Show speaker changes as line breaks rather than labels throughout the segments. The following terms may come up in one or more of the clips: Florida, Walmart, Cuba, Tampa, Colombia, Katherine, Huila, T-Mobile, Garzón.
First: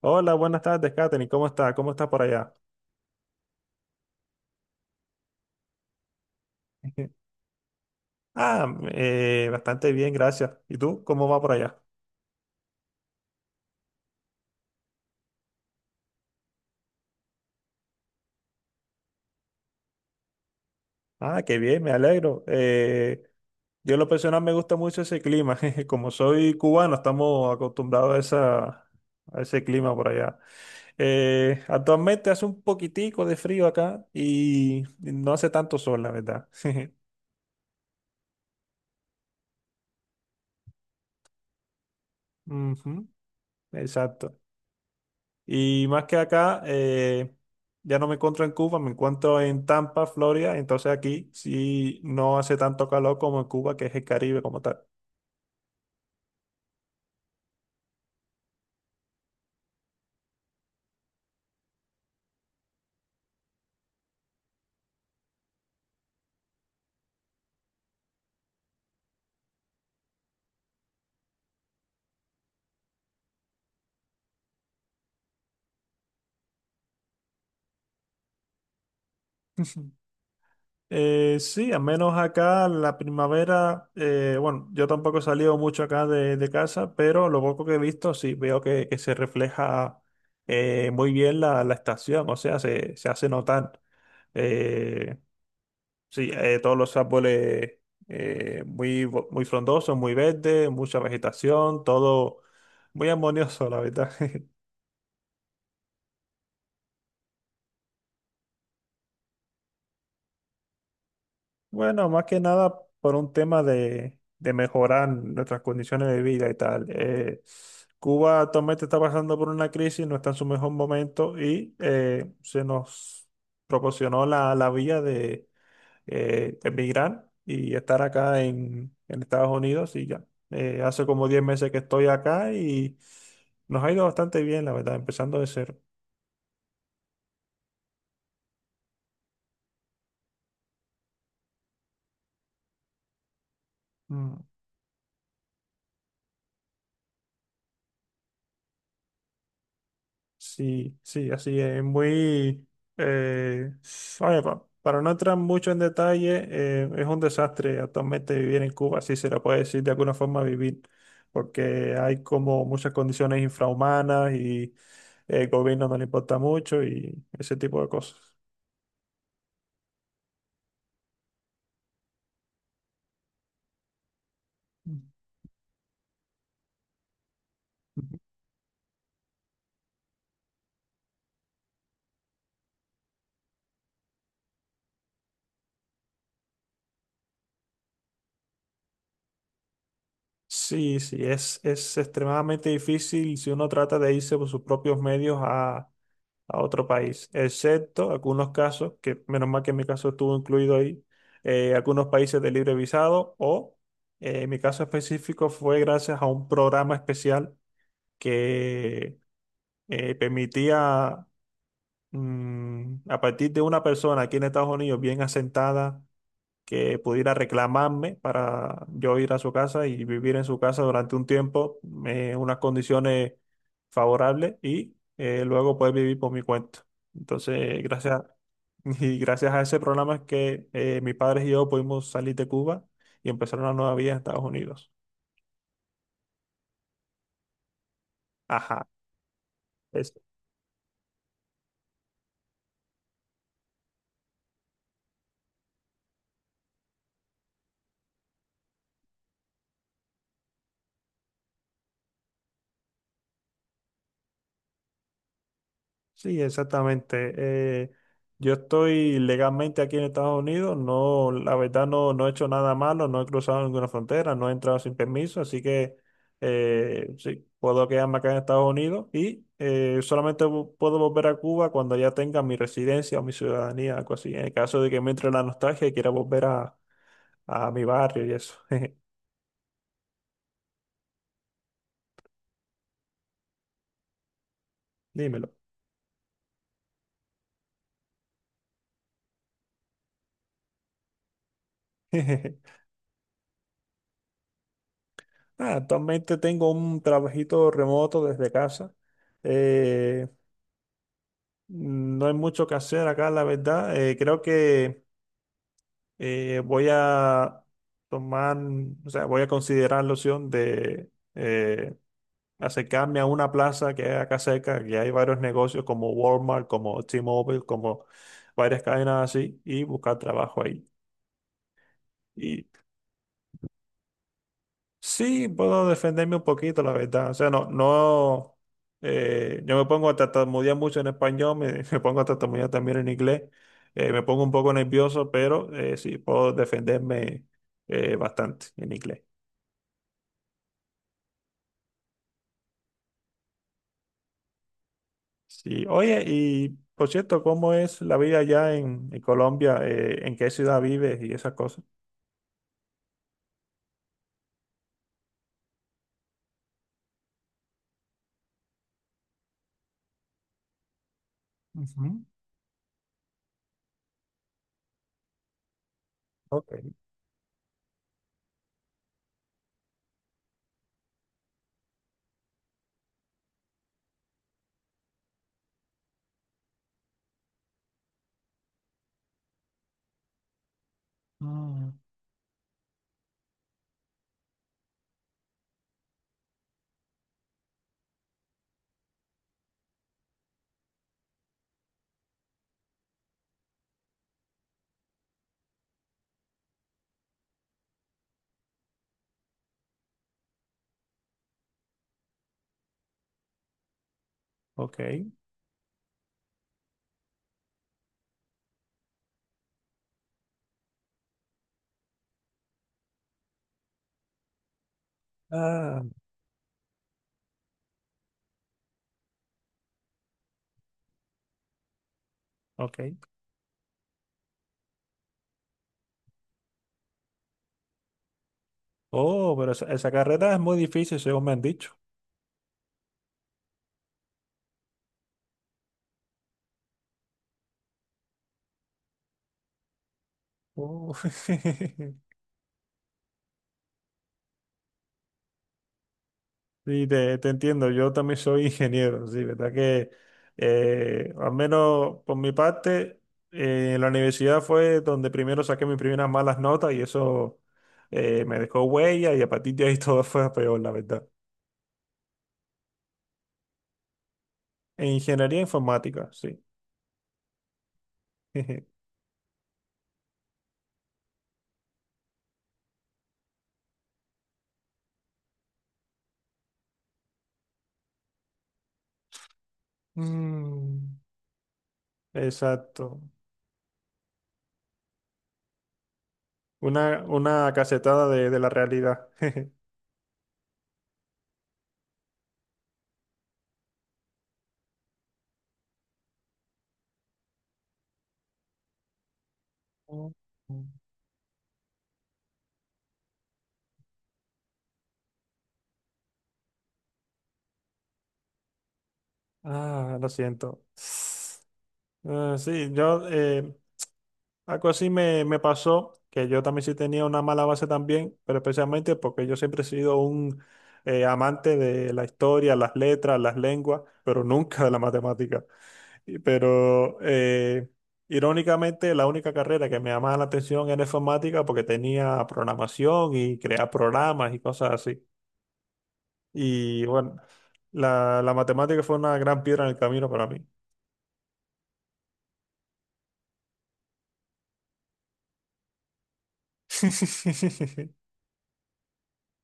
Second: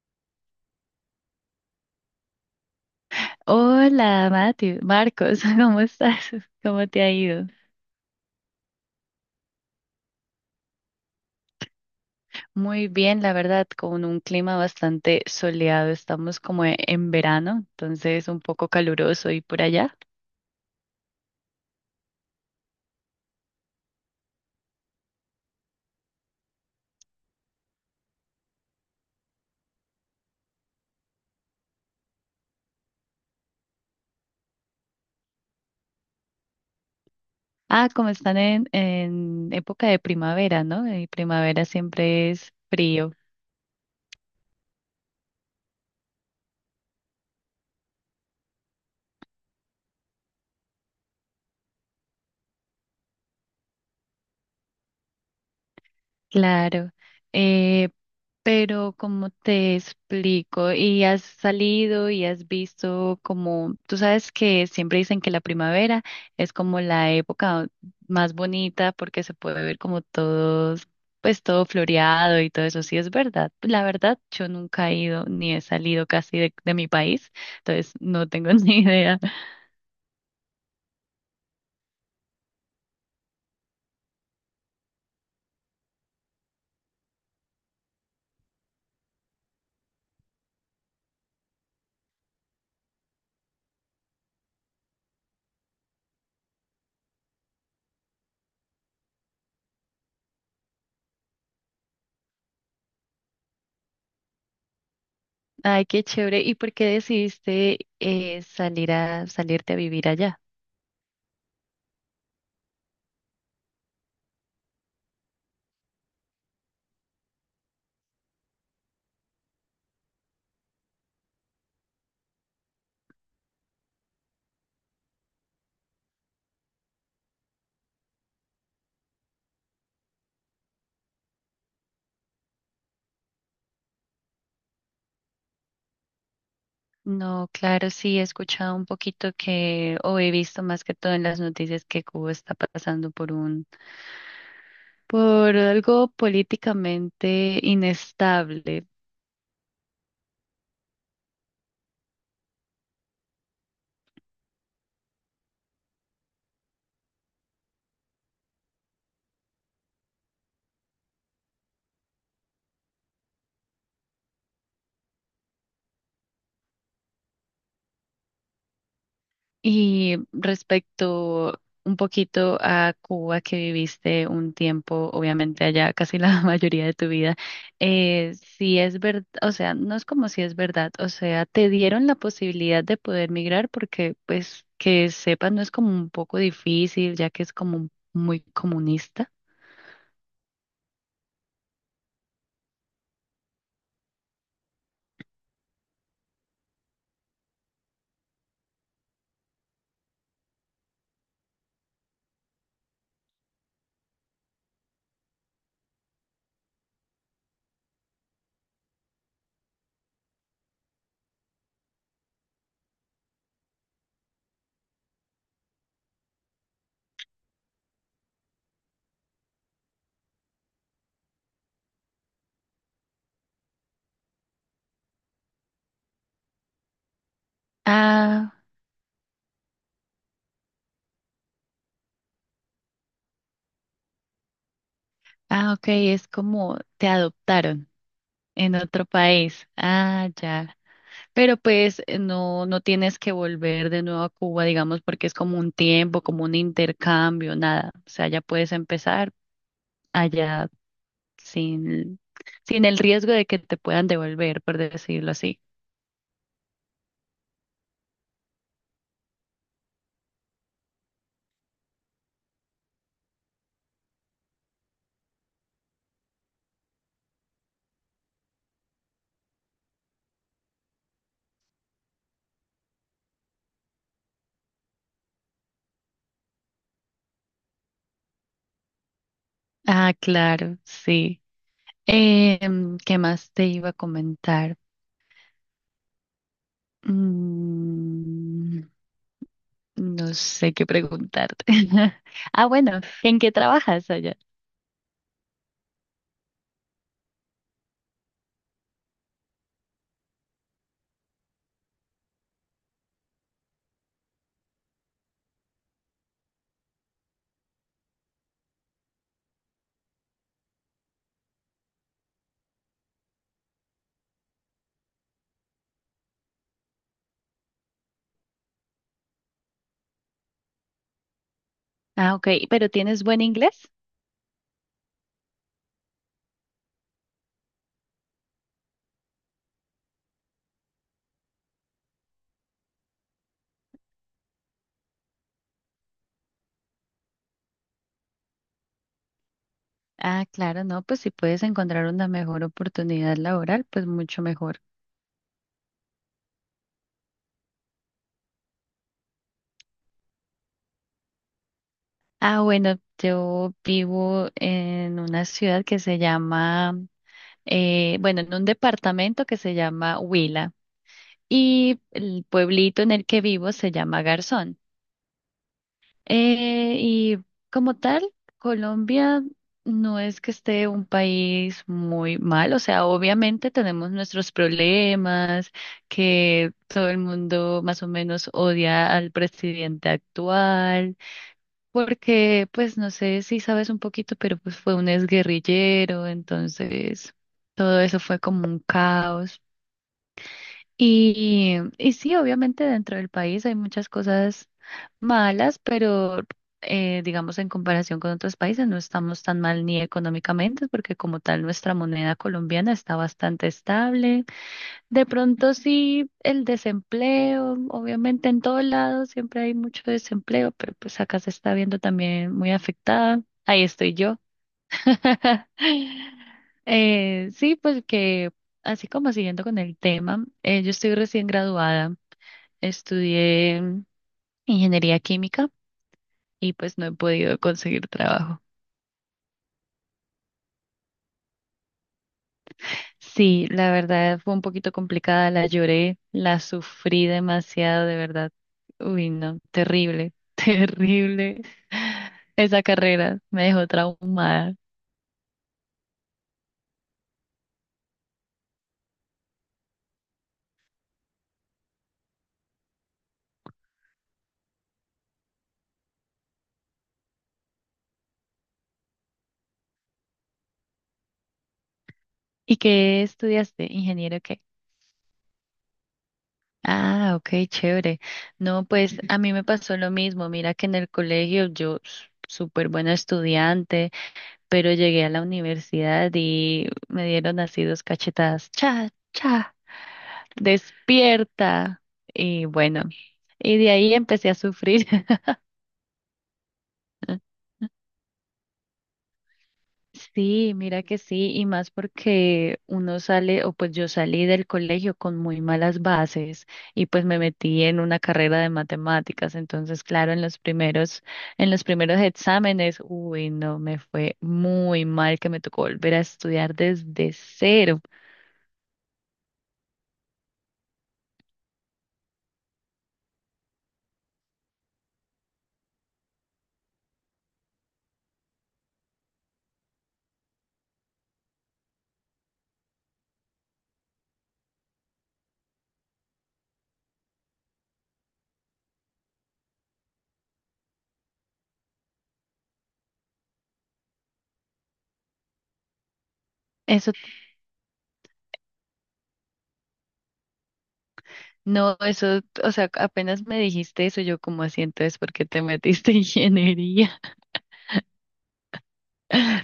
Hola, buenas tardes, Katherine. ¿Cómo está? ¿Cómo está por allá?
Hola, Mati, Marcos, ¿cómo estás? ¿Cómo te ha ido?
Ah, bastante bien, gracias. ¿Y tú? ¿Cómo va por allá?
Muy bien, la verdad, con un clima bastante soleado. Estamos como en verano, entonces un poco caluroso y por allá.
Ah, qué bien, me alegro. Yo en lo personal me gusta mucho ese clima. Como soy cubano, estamos acostumbrados a ese clima por allá. Actualmente hace un poquitico de frío acá y no hace tanto sol, la verdad.
Ah, como están en época de primavera, ¿no? Y primavera siempre es
Ujú,
frío.
exacto. Y más que acá, ya no me encuentro en Cuba, me encuentro en Tampa, Florida. Entonces aquí sí no hace tanto calor como en Cuba, que es el Caribe como tal.
Claro. Eh, Pero como te explico, y has salido y has visto como, tú sabes que siempre dicen que la primavera es como la época más bonita porque se puede ver como todos, pues todo floreado y todo eso, sí es verdad. La verdad, yo nunca he ido ni he salido casi de mi país, entonces no tengo ni idea.
Ujú. Sí, al menos acá la primavera, bueno, yo tampoco he salido mucho acá de casa, pero lo poco que he visto sí veo que se refleja muy bien la estación, o sea, se hace notar. Eh, Sí, todos los árboles muy frondosos, muy verdes, mucha vegetación, todo muy armonioso, la verdad.
Ay, qué chévere. ¿Y por qué decidiste salir a salirte a vivir allá?
Bueno, más que nada por un tema de mejorar nuestras condiciones de vida y tal. Cuba actualmente está pasando por una crisis, no está en su mejor momento y se nos proporcionó la vía de emigrar y estar acá en Estados Unidos y ya. Hace como 10 meses que estoy acá y nos ha ido bastante bien, la verdad, empezando de cero.
No, claro, sí, he escuchado un poquito que. O he visto más que todo en las noticias que Cuba está pasando por
Mm,
por algo políticamente inestable.
sí, sí, así es, eh, oye, para no entrar mucho en detalle, es un desastre actualmente vivir en Cuba, si se le puede decir de alguna forma vivir, porque hay como muchas condiciones infrahumanas y el gobierno no le importa mucho y ese tipo de cosas.
Y respecto un poquito a Cuba, que viviste un tiempo, obviamente allá casi la mayoría de tu vida, si es verdad, o sea, no es como si es verdad, o sea, te dieron la posibilidad de poder migrar porque, pues, que sepas, no es como un poco difícil, ya que es como muy comunista.
Sí, sí, es extremadamente difícil si uno trata de irse por sus propios medios a otro país, excepto algunos casos, que menos mal que en mi caso estuvo incluido ahí, algunos países de libre visado o en mi caso específico fue gracias a un programa especial que permitía a partir de una persona aquí en Estados Unidos bien asentada que pudiera reclamarme para yo ir a su casa y vivir en su casa durante un tiempo, unas condiciones favorables y luego poder vivir por mi cuenta. Entonces, gracias,
Ah,
y gracias a ese programa es que mis padres y yo pudimos salir de Cuba y empezar una nueva vida en Estados Unidos.
ah, ok, es como te adoptaron en
Ajá.
otro país. Ah, ya. Pero pues no, no tienes que volver de nuevo a Cuba, digamos, porque es como un tiempo, como un intercambio, nada. O sea, ya puedes empezar allá sin, sin el riesgo de que te puedan devolver, por decirlo así.
Sí, exactamente. Yo estoy legalmente aquí en Estados Unidos, no, la verdad no, no he hecho nada malo, no he cruzado ninguna frontera, no he entrado sin permiso, así que sí, puedo quedarme acá en Estados Unidos y puedo volver a Cuba cuando ya tenga mi residencia o mi ciudadanía, algo así, en el caso de que me entre la nostalgia y quiera volver a mi barrio y eso.
Ah, claro, sí. Em, ¿qué más te iba a comentar?
Dímelo.
Mm, no sé qué preguntarte. Ah, bueno, ¿en qué trabajas allá?
Ah, actualmente tengo un trabajito remoto desde casa. eh, No hay mucho que hacer acá, la verdad. Creo que eh, voy a tomar, o sea, voy a considerar la opción de acercarme a una plaza que hay acá cerca, que hay varios negocios como Walmart, como T-Mobile, como varias cadenas así, y buscar trabajo ahí.
Ah, ok,
Y
pero ¿tienes buen inglés?
Sí, puedo defenderme un poquito, la verdad. O sea, no, no, yo me pongo a tartamudear mucho en español, me, me pongo a tartamudear también en inglés, me pongo un poco nervioso, pero sí, puedo defenderme bastante en inglés.
Ah, claro, no, pues si puedes encontrar una mejor oportunidad laboral, pues mucho mejor.
Sí, oye, y por cierto, ¿cómo es la vida allá en Colombia? ¿En qué ciudad vives y esas cosas?
Ah, bueno, yo vivo en una ciudad que se llama, bueno, en un departamento que se llama Huila y
Ujú.
el pueblito en el que vivo se llama Garzón.
Ok,
Eh, y como tal, Colombia no es que esté un país muy mal, o sea, obviamente tenemos nuestros problemas, que todo el mundo más o menos odia al presidente actual,
ah,
porque pues no sé si sabes un poquito, pero pues fue un exguerrillero, entonces todo eso fue como un caos. Y sí, obviamente dentro del país hay muchas cosas malas, pero digamos en comparación con otros países no estamos tan mal ni económicamente, porque como tal nuestra moneda colombiana está bastante estable.
ok,
De pronto sí, el desempleo, obviamente en todo lado siempre hay mucho desempleo, pero pues acá se está viendo también muy afectada. Ahí estoy yo.
ah,
Sí, pues que así como siguiendo con el tema, yo estoy recién graduada,
ok.
estudié ingeniería química y pues no he podido conseguir trabajo.
Oh, pero esa carrera es muy difícil, según me han dicho.
Sí, la verdad fue un poquito complicada, la lloré, la sufrí demasiado, de verdad. Uy, no, terrible,
Oh.
terrible. Esa carrera me dejó traumada.
Sí, te entiendo. Yo también soy ingeniero, sí, verdad que al menos por mi parte, la universidad fue donde primero saqué mis primeras malas notas y eso me dejó huella y a partir de ahí todo fue a peor, la verdad.
¿Y qué estudiaste? ¿Ingeniero qué?
En ingeniería informática, sí.
Ah, ok, chévere. No, pues a mí me pasó lo mismo. Mira que en el colegio yo súper buena estudiante, pero llegué a la universidad y me dieron así dos cachetadas. Cha, cha,
Mm,
despierta. Y bueno,
exacto.
y de ahí empecé a sufrir.
Una cachetada de la realidad.
Sí, mira que sí, y más porque uno sale, o pues yo salí del colegio con muy malas bases y pues me metí en una carrera de matemáticas, entonces
Oh,
claro, en los primeros exámenes, uy, no, me fue muy mal que me tocó volver a estudiar desde cero.
ah, lo siento. Ah, sí, yo algo así me, me pasó, que yo también sí tenía una mala base también, pero especialmente porque yo siempre he sido un amante de la historia, las letras, las lenguas, pero nunca de la matemática. Pero irónicamente la única carrera que me llamaba la atención era informática porque tenía programación y crear programas y cosas así. Y
Eso,
bueno, la matemática fue una gran piedra en el camino para mí.
no, eso, o sea, apenas me dijiste eso, yo como así, entonces, ¿por qué te metiste en ingeniería?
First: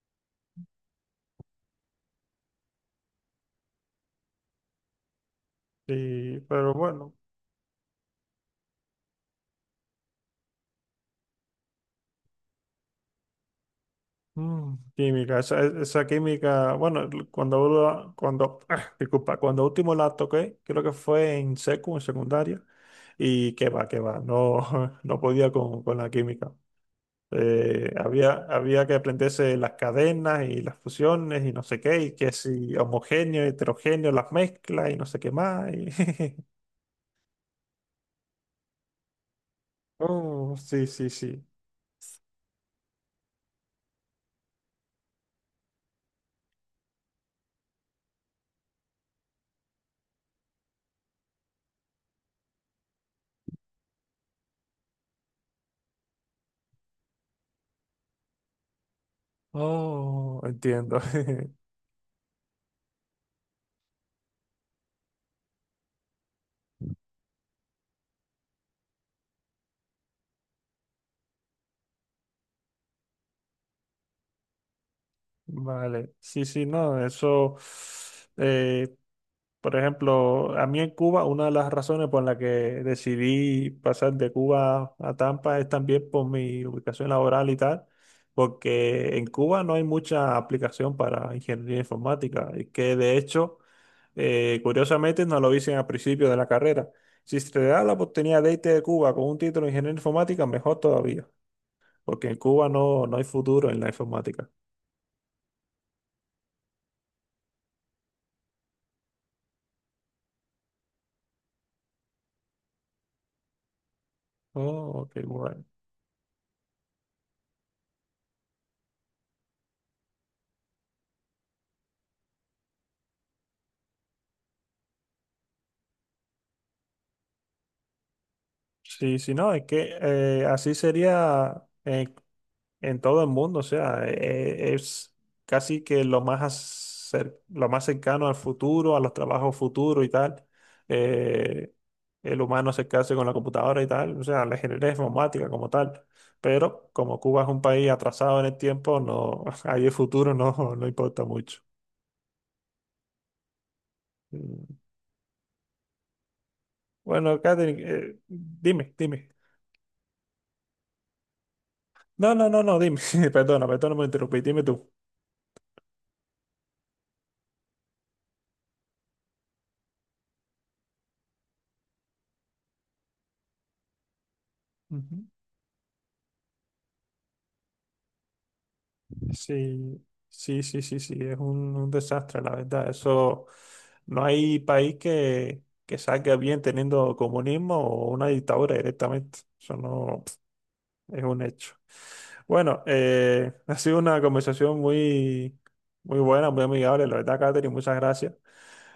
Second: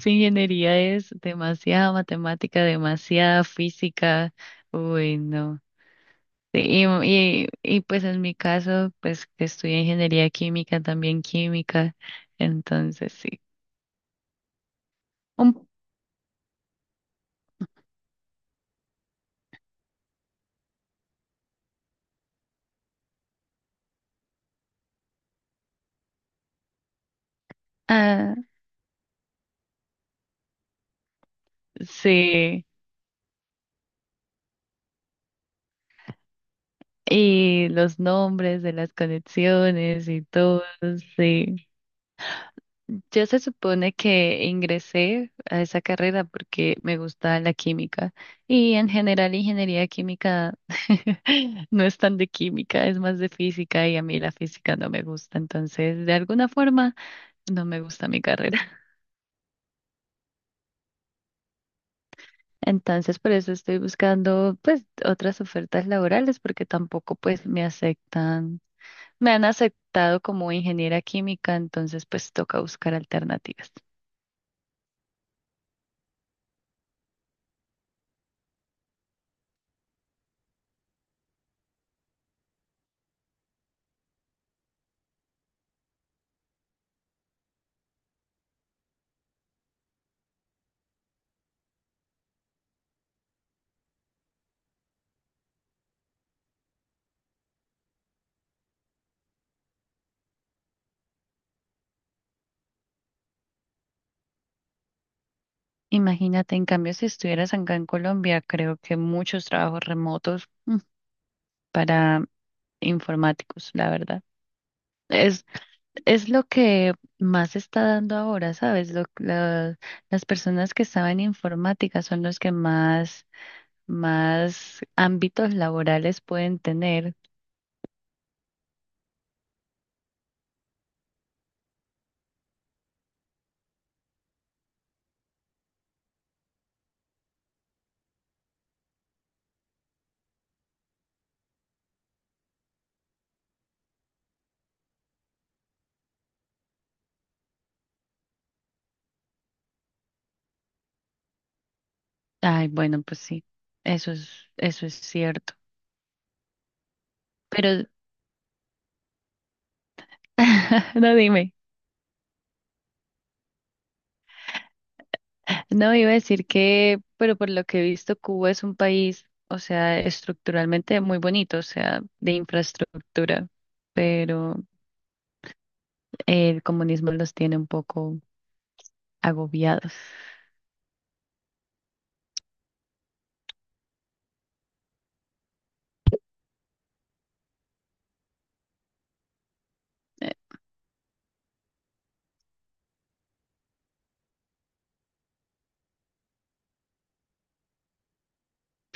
Su ingeniería es demasiada matemática, demasiada física. Uy, no.
Sí, pero
Y,
bueno.
y, y pues en mi caso, pues que estudié ingeniería química, también química. Entonces, sí.
Mm, química,
Un-
esa química, bueno, ah, disculpa, cuando último la toqué, creo que fue en en secundaria, y que va, no, no podía con la química.
ah,
Había que aprenderse las cadenas y las fusiones y no sé qué, y que
sí.
si homogéneo, heterogéneo, las mezclas y no sé qué más.
Y los nombres de las conexiones y
Oh,
todo,
sí, sí, sí.
sí. Yo se supone que ingresé a esa carrera porque me gusta la química y en general ingeniería química no es tan de química, es más de física y a mí la física no me gusta, entonces de alguna forma no me gusta mi carrera.
Oh, entiendo.
Entonces por eso estoy buscando pues otras ofertas laborales porque tampoco pues me aceptan, me han aceptado como ingeniera química, entonces pues toca buscar alternativas.
Vale, sí, sí, no, eso. eh, Por ejemplo, a mí en Cuba, una de las razones por la que decidí pasar de Cuba a Tampa es también por mi ubicación laboral y tal, porque en Cuba no hay mucha aplicación para ingeniería informática, y que de hecho, curiosamente, nos lo dicen al principio de la carrera. Si se te da la oportunidad de irte de Cuba con un título de ingeniería informática, mejor todavía, porque en Cuba no, no hay futuro en la informática.
Imagínate, en cambio, si estuvieras acá en Colombia, creo que muchos trabajos remotos para informáticos, la verdad.
Oh, ok,
Es,
bueno.
es lo que más se está dando ahora, ¿sabes? Las personas que estaban en informática son los que más, más ámbitos laborales pueden tener.
Sí, sí, no, es que así sería. En todo el mundo, o sea, es casi que lo lo más cercano al futuro, a los trabajos futuros y tal. Eh, el humano acercarse con la computadora y tal, o sea, la ingeniería informática como tal. Pero como Cuba es un país atrasado en el tiempo, no, ahí el futuro no, no importa mucho.
Ay, bueno, pues sí, eso es,
Mm.
eso es cierto.
Bueno, Catherine,
Pero,
dime, dime.
no dime.
No, no, no, no, dime. Perdona, perdona, me interrumpí, dime tú.
No, iba a decir que, pero por lo que he visto, Cuba es un país, o sea, estructuralmente muy bonito, o sea, de infraestructura, pero
Ujú.
el comunismo los tiene un poco agobiados.
Sí, sí, sí, sí, sí, es un desastre, la verdad. Eso, no hay país que salga bien teniendo comunismo o una dictadura directamente. Eso no
Eh,
es un hecho. Bueno, ha sido una conversación muy, muy buena, muy amigable, la verdad, Catherine, muchas gracias.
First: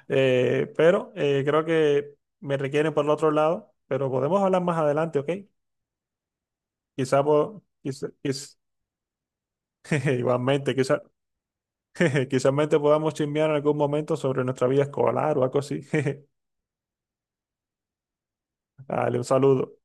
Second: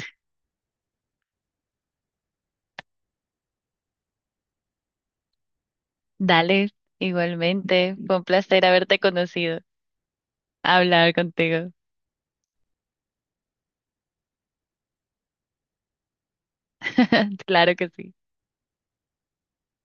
Pero creo que me requieren por el otro lado, pero podemos hablar más adelante, ¿ok?
Dale,
Quizá, por,
igualmente,
quizá-
fue un
quiz-
placer haberte conocido,
igualmente, quizá
hablar contigo.
quizás podamos chismear en algún momento sobre nuestra vida escolar o algo así.
Claro que sí.
Dale, un saludo.